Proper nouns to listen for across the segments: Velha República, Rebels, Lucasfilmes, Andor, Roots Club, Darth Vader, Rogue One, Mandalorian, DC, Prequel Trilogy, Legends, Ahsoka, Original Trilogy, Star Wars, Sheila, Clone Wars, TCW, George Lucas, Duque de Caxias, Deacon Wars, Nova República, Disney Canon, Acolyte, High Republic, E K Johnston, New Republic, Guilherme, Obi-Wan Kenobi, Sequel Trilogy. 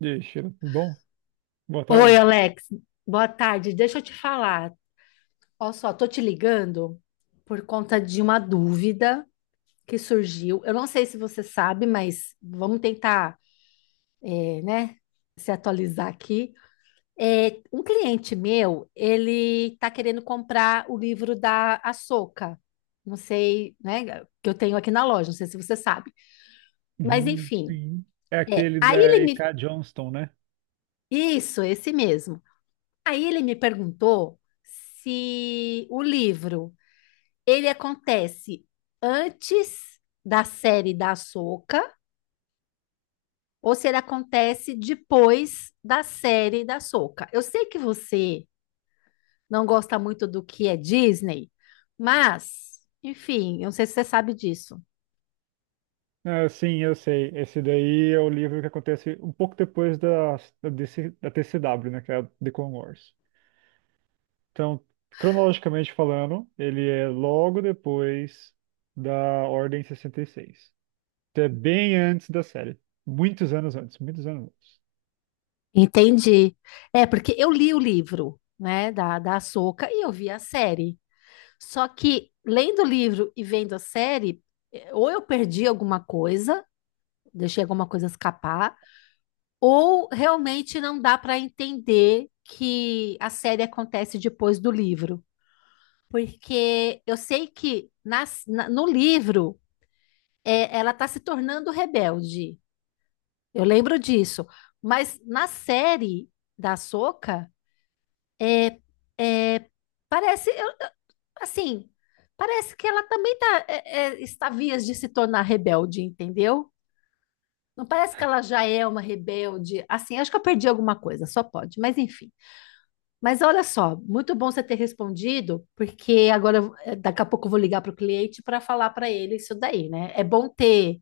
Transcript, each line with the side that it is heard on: right: Deixa, tudo bom? Boa
left: Oi,
right: tarde.
left: Alex. Boa tarde. Deixa eu te falar. Olha só, tô te ligando por conta de uma dúvida que surgiu. Eu não sei se você sabe, mas vamos tentar, né, se atualizar aqui. Um cliente meu, ele tá querendo comprar o livro da Assoka. Não sei, né, que eu tenho aqui na loja. Não sei se você sabe. Mas
right: Uhum,
left: enfim,
right: sim. É
left: é.
right: aquele
left: Aí
right: da
left: ele
right: E
left: me,
right: K Johnston, né?
left: isso, esse mesmo. Aí ele me perguntou se o livro ele acontece antes da série da Soca ou se ele acontece depois da série da Soca. Eu sei que você não gosta muito do que é Disney, mas, enfim, eu não sei se você sabe disso.
right: Ah, sim, eu sei. Esse daí é o livro que acontece um pouco depois da DC da TCW, né? Que é a Deacon Wars. Então, cronologicamente falando, ele é logo depois da Ordem 66. Então, é bem antes da série. Muitos anos antes, muitos anos antes.
left: Entendi. É, porque eu li o livro, né, da Ahsoka e eu vi a série. Só que lendo o livro e vendo a série, ou eu perdi alguma coisa, deixei alguma coisa escapar, ou realmente não dá para entender que a série acontece depois do livro. Porque eu sei que no livro ela está se tornando rebelde. Eu lembro disso. Mas na série da Ahsoka, é, é, parece, assim, parece que ela também tá, está vias de se tornar rebelde, entendeu? Não parece que ela já é uma rebelde? Assim, acho que eu perdi alguma coisa, só pode, mas enfim. Mas olha só, muito bom você ter respondido, porque agora daqui a pouco eu vou ligar para o cliente para falar para ele isso daí, né? É bom ter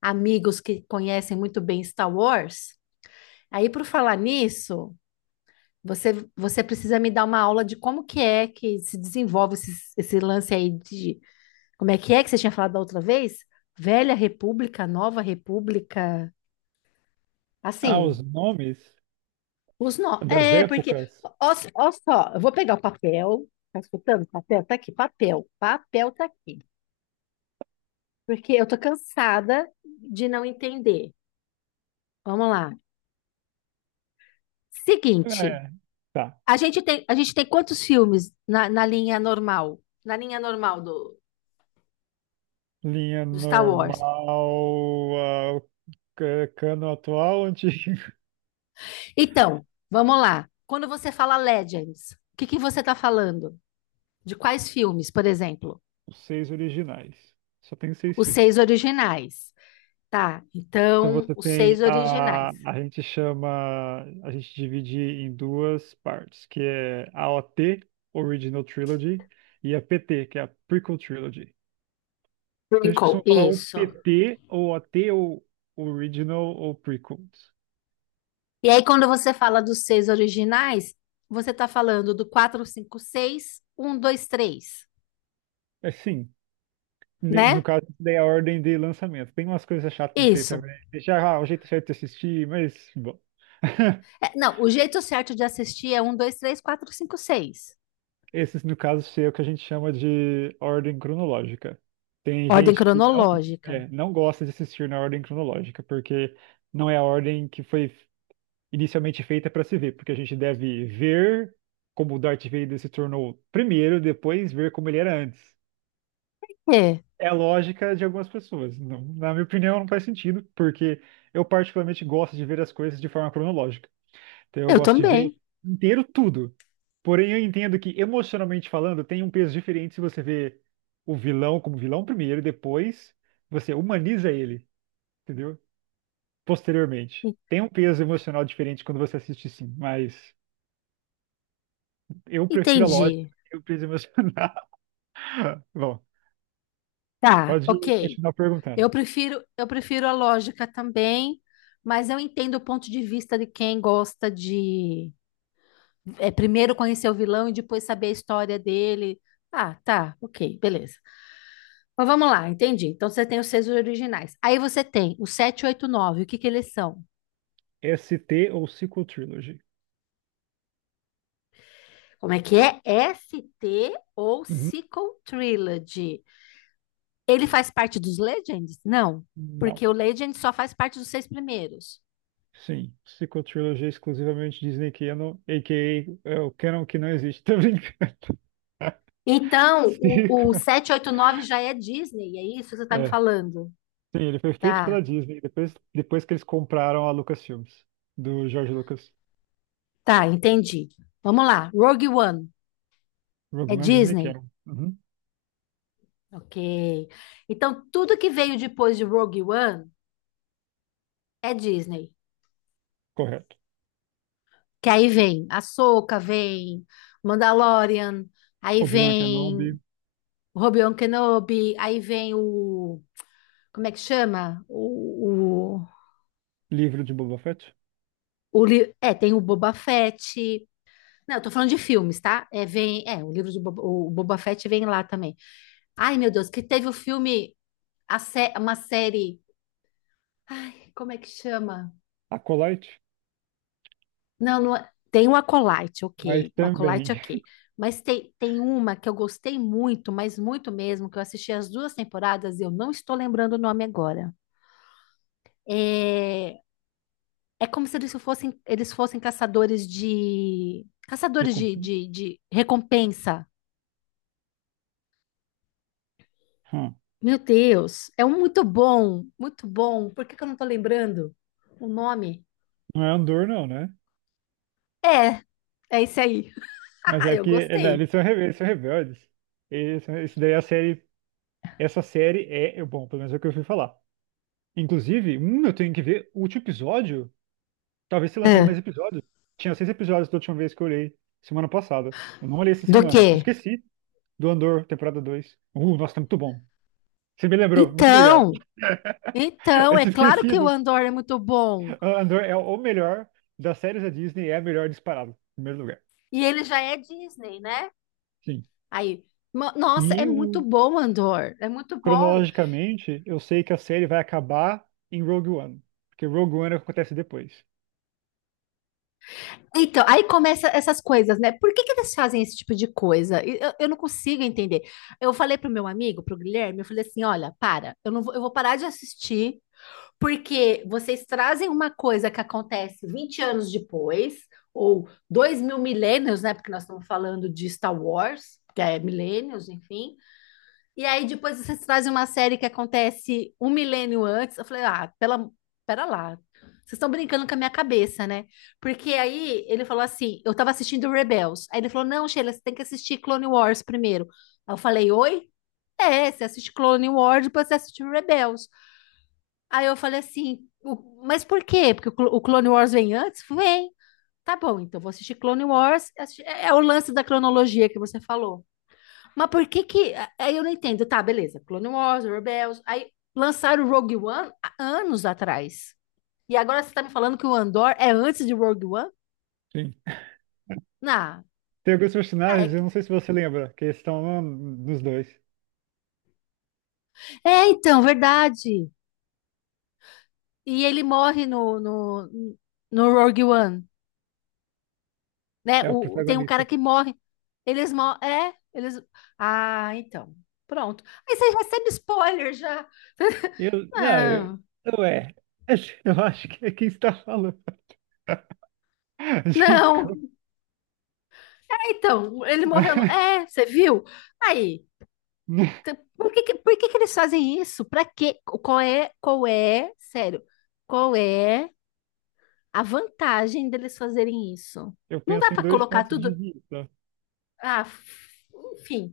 left: amigos que conhecem muito bem Star Wars. Aí, por falar nisso, você precisa me dar uma aula de como que é que se desenvolve esse lance aí de como é que você tinha falado da outra vez? Velha República, Nova República,
right: Ah,
left: assim.
right: os nomes
left: Os nó.
right: das
left: Porque,
right: épocas?
left: ó só, eu vou pegar o papel. Tá escutando? Papel tá aqui, papel. Papel tá aqui. Porque eu tô cansada de não entender. Vamos lá. Seguinte,
right: É, tá.
left: a gente tem quantos filmes na, linha normal? Na linha normal do,
right: Linha
left: do Star Wars.
right: normal, ca- cano atual, antigo.
left: Então, vamos lá. Quando você fala Legends, o que que você tá falando? De quais filmes, por exemplo?
right: Os seis originais. Só tem seis
left: Os seis
right: filmes.
left: originais. Tá,
right: Então
left: então,
right: você
left: os
right: tem
left: seis
right: a.
left: originais.
right: A gente chama. A gente divide em duas partes, que é a OT, Original Trilogy, e a PT, que é a Prequel Trilogy. Então a gente
left: Prequel,
right: costuma falar ou
left: isso.
right: PT, ou OT, ou Original, ou Prequels.
left: E aí, quando você fala dos seis originais, você tá falando do quatro, cinco, seis, um, dois, três,
right: É, sim. Ne- No
left: né?
right: caso, daí é a ordem de lançamento. Tem umas coisas chatas disso aí
left: Isso.
right: também. Deixar o jeito certo de assistir, mas bom.
left: É, não, o jeito certo de assistir é um, dois, três, quatro, cinco, seis.
right: Esses, no caso, seria o que a gente chama de ordem cronológica. Tem
left: Ordem
right: gente que não,
left: cronológica.
right: é, não gosta de assistir na ordem cronológica, porque não é a ordem que foi inicialmente feita para se ver, porque a gente deve ver como o Darth Vader se tornou primeiro, depois ver como ele era antes.
left: É,
right: É a lógica de algumas pessoas. Não- na minha opinião, não faz sentido, porque eu particularmente gosto de ver as coisas de forma cronológica. Então eu
left: eu
right: gosto de ver
left: também.
right: inteiro tudo. Porém, eu entendo que, emocionalmente falando, tem um peso diferente se você vê o vilão como vilão primeiro e depois você humaniza ele, entendeu? Posteriormente.
left: En-
right: Tem um peso emocional diferente quando você assiste, sim, mas eu prefiro a lógica
left: Entendi.
right: e o peso emocional. Bom,
left: Tá,
right: pode
left: ok.
right: continuar perguntando.
left: Eu prefiro a lógica também, mas eu entendo o ponto de vista de quem gosta de primeiro conhecer o vilão e depois saber a história dele. Ah, tá, ok, beleza. Mas vamos lá, entendi. Então você tem os seis originais. Aí você tem o nove. O que que eles são?
right: ST ou Sequel Trilogy?
left: Como é que é? ST ou
right: Uhum.
left: Sequel Trilogy. Ele faz parte dos Legends? Não,
right: Não.
left: porque o Legend só faz parte dos seis primeiros.
right: Sim, psicotrilogia exclusivamente Disney Canon, a.k.a. é o Canon que não existe. Tô brincando.
left: Então, o,
right: Psico.
left: o sete, oito, nove já é Disney, é isso que você está me
right: É,
left: falando?
right: sim, ele foi feito
left: Tá,
right: pela Disney depois, depois que eles compraram a Lucasfilmes, do George Lucas.
left: tá, entendi. Vamos lá, Rogue One
right: Rogue
left: é
right: One Disney
left: Disney?
right: Canon. Uhum,
left: Ok. Então, tudo que veio depois de Rogue One é Disney.
right: correto.
left: Que aí vem Ahsoka, vem Mandalorian, aí
right: Obi-Wan
left: vem
right: Kenobi,
left: Obi-Wan Kenobi, aí vem o... Como é que chama?
right: livro de Boba Fett.
left: Tem o Boba Fett. Não, eu tô falando de filmes, tá? O livro do Boba, o Boba Fett vem lá também. Ai, meu Deus, que teve o filme... uma série... Ai, como é que chama?
right: Acolyte,
left: Não, tem o Acolyte,
right: mas
left: ok. O
right: também.
left: Acolyte, ok. Mas tem uma que eu gostei muito, mas muito mesmo, que eu assisti as duas temporadas e eu não estou lembrando o nome agora. É, é como se eles fossem caçadores de... Caçadores de,
right: Recompensa.
left: de, de recompensa.
right: Hum,
left: Meu Deus, é um muito bom, muito bom. Por que que eu não estou lembrando o nome?
right: Não é Andor, não, né?
left: É, é esse aí.
right: Mas é
left: Eu
right: que é, não,
left: gostei.
right: eles são, rebe- eles são rebeldes. Eles, são- isso daí é a série. Essa série é. É bom, pelo menos é o que eu fui falar. Inclusive, eu tenho que ver o último episódio. Talvez se lançaram mais
left: É.
right: episódios. Tinha seis episódios da última vez que eu olhei, semana passada. Eu não olhei essa
left: Do quê?
right: semana. Esqueci do Andor, temporada 2. Nossa, tá muito bom. Você me lembrou, muito obrigado.
left: Então,
right: Eu
left: É
right: tinha
left: claro que o
right: esquecido.
left: Andor é muito bom.
right: Ah, Andor é o melhor das séries da Disney, é a melhor disparado, em primeiro lugar.
left: E ele já é Disney, né?
right: Sim.
left: Aí, nossa, é
right: E
left: muito
right: o,
left: bom, Andor. É muito bom.
right: cronologicamente, eu sei que a série vai acabar em Rogue One, porque Rogue One é o que acontece depois.
left: Então, aí começa essas coisas, né? Por que que eles fazem esse tipo de coisa? E eu não consigo entender. Eu falei pro meu amigo, pro Guilherme, eu falei assim: olha, para, eu não vou, eu vou parar de assistir, porque vocês trazem uma coisa que acontece 20 anos depois, ou 2.000 milênios, né? Porque nós estamos falando de Star Wars, que é milênios, enfim. E aí depois vocês trazem uma série que acontece um milênio antes. Eu falei, ah, pera lá. Vocês estão brincando com a minha cabeça, né? Porque aí ele falou assim, eu tava assistindo Rebels. Aí ele falou, não, Sheila, você tem que assistir Clone Wars primeiro. Aí eu falei, oi? É, você assiste Clone Wars, depois você assiste Rebels. Aí eu falei assim, mas por quê? Porque o Clone Wars vem antes? Vem. Tá bom, então vou assistir Clone Wars. É o lance da cronologia que você falou. Mas por que que. Aí eu não entendo. Tá, beleza. Clone Wars, Rebels. Aí lançaram o Rogue One há anos atrás. E agora você tá me falando que o Andor é antes de Rogue One?
right: Sim.
left: Não.
right: Tem alguns
left: Ah, é,
right: personagens, eu não sei se você lembra, que estão nos dois.
left: é, então, verdade. E ele morre no Rogue One, né?
right: É o
left: O, tem um
right: protagonista.
left: cara que morre. Eles morrem. É, eles. Ah, então. Pronto. Aí você recebe spoiler já.
right: Eu, não,
left: Não,
right: eu é. Eu acho que é quem está falando.
left: não.
right: Desculpa.
left: É, então, ele morreu no. É, você viu? Aí. Então, Por que que eles fazem isso? Para quê? Qual é, sério, qual é a vantagem deles fazerem isso?
right: Eu
left: Não dá
right: penso em
left: para
right: dois
left: colocar
right: pontos de
left: tudo,
right: vista.
left: ah, f- enfim,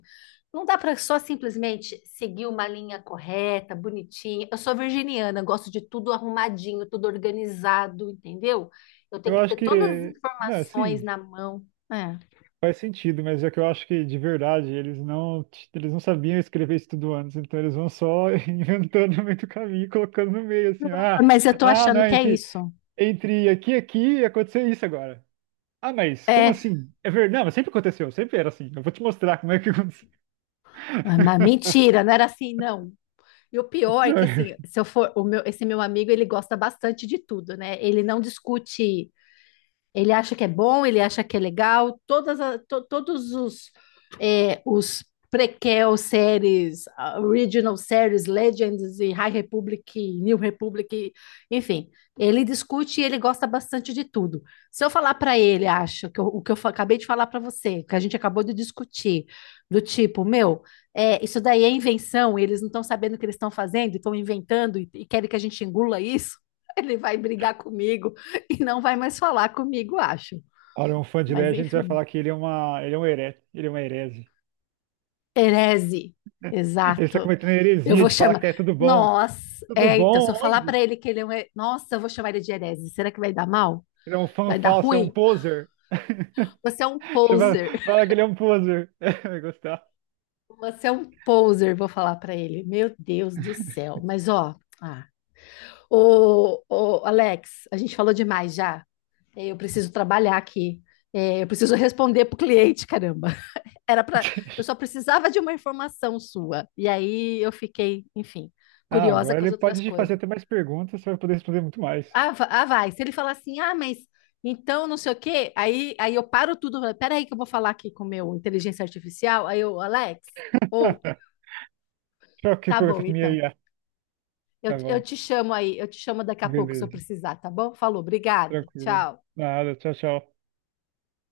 left: não dá para só simplesmente seguir uma linha correta, bonitinha. Eu sou virginiana, gosto de tudo arrumadinho, tudo organizado, entendeu? Eu tenho
right: Eu
left: que
right: acho
left: ter todas as
right: que, não,
left: informações
right: sim,
left: na mão. É.
right: faz sentido, mas é que eu acho que de verdade eles não sabiam escrever isso tudo antes, então eles vão só inventando no meio do caminho, e colocando no meio assim, ah,
left: Mas eu tô
right: ah,
left: achando
right: não,
left: que é isso.
right: entre aqui e aqui aconteceu isso agora. Ah, mas como
left: É,
right: assim? É verdade, não, mas sempre aconteceu, sempre era assim. Eu vou te mostrar como é que aconteceu.
left: mas mentira, não era assim, não. E o pior é
right: Não,
left: que assim, se eu for, esse meu amigo, ele gosta bastante de tudo, né? Ele não discute, ele acha que é bom, ele acha que é legal. Todos os prequel séries, original séries, Legends e High Republic, New Republic, enfim, ele discute e ele gosta bastante de tudo. Se eu falar para ele, acho que o que eu acabei de falar para você, que a gente acabou de discutir, do tipo, meu, isso daí é invenção, eles não estão sabendo o que eles estão fazendo, estão inventando e querem que a gente engula isso. Ele vai brigar comigo. E não vai mais falar comigo, acho.
right: olha, um fã de
left: Mas
right: Legends vai
left: enfim.
right: falar que ele é um herege, ele é uma herege.
left: Herese,
right: Ele está
left: exato.
right: cometendo
left: Eu
right: heresia
left: vou
right: de falar
left: chamar.
right: que é tudo bom.
left: Nossa,
right: Tudo
left: eita, se eu
right: bom?
left: falar para
right: Onde?
left: ele que ele é um. Nossa, eu vou chamar ele de herese. Será que vai dar mal?
right: Ele é um fã
left: Vai dar
right: falso, é um
left: ruim?
right: poser.
left: Você é um
right: Chama-
left: poser.
right: fala que ele é um poser. Vai gostar.
left: Você é um poser, vou falar para ele. Meu Deus do céu. Mas ó, ah. Ô, ô, Alex, a gente falou demais já. Eu preciso trabalhar aqui. Eu preciso responder pro cliente, caramba. Era para, eu só precisava de uma informação sua. E aí eu fiquei, enfim,
right: Ah,
left: curiosa
right: agora
left: com as
right: ele
left: outras
right: pode te fazer
left: coisas.
right: até mais perguntas, você vai poder responder muito mais.
left: Vai. Se ele falar assim, ah, mas então não sei o quê, aí eu paro tudo. Pera aí que eu vou falar aqui com o meu inteligência artificial. Aí eu, Alex, ou
right: Tchau, que
left: tá bom,
right: pergunta minha aí.
left: então.
right: Ah.
left: Eu,
right: Tá
left: eu
right: bom.
left: te chamo aí, eu te chamo daqui a pouco se eu
right: Beleza.
left: precisar, tá bom? Falou, obrigada.
right: Tranquilo.
left: Tchau.
right: Nada, tchau, tchau.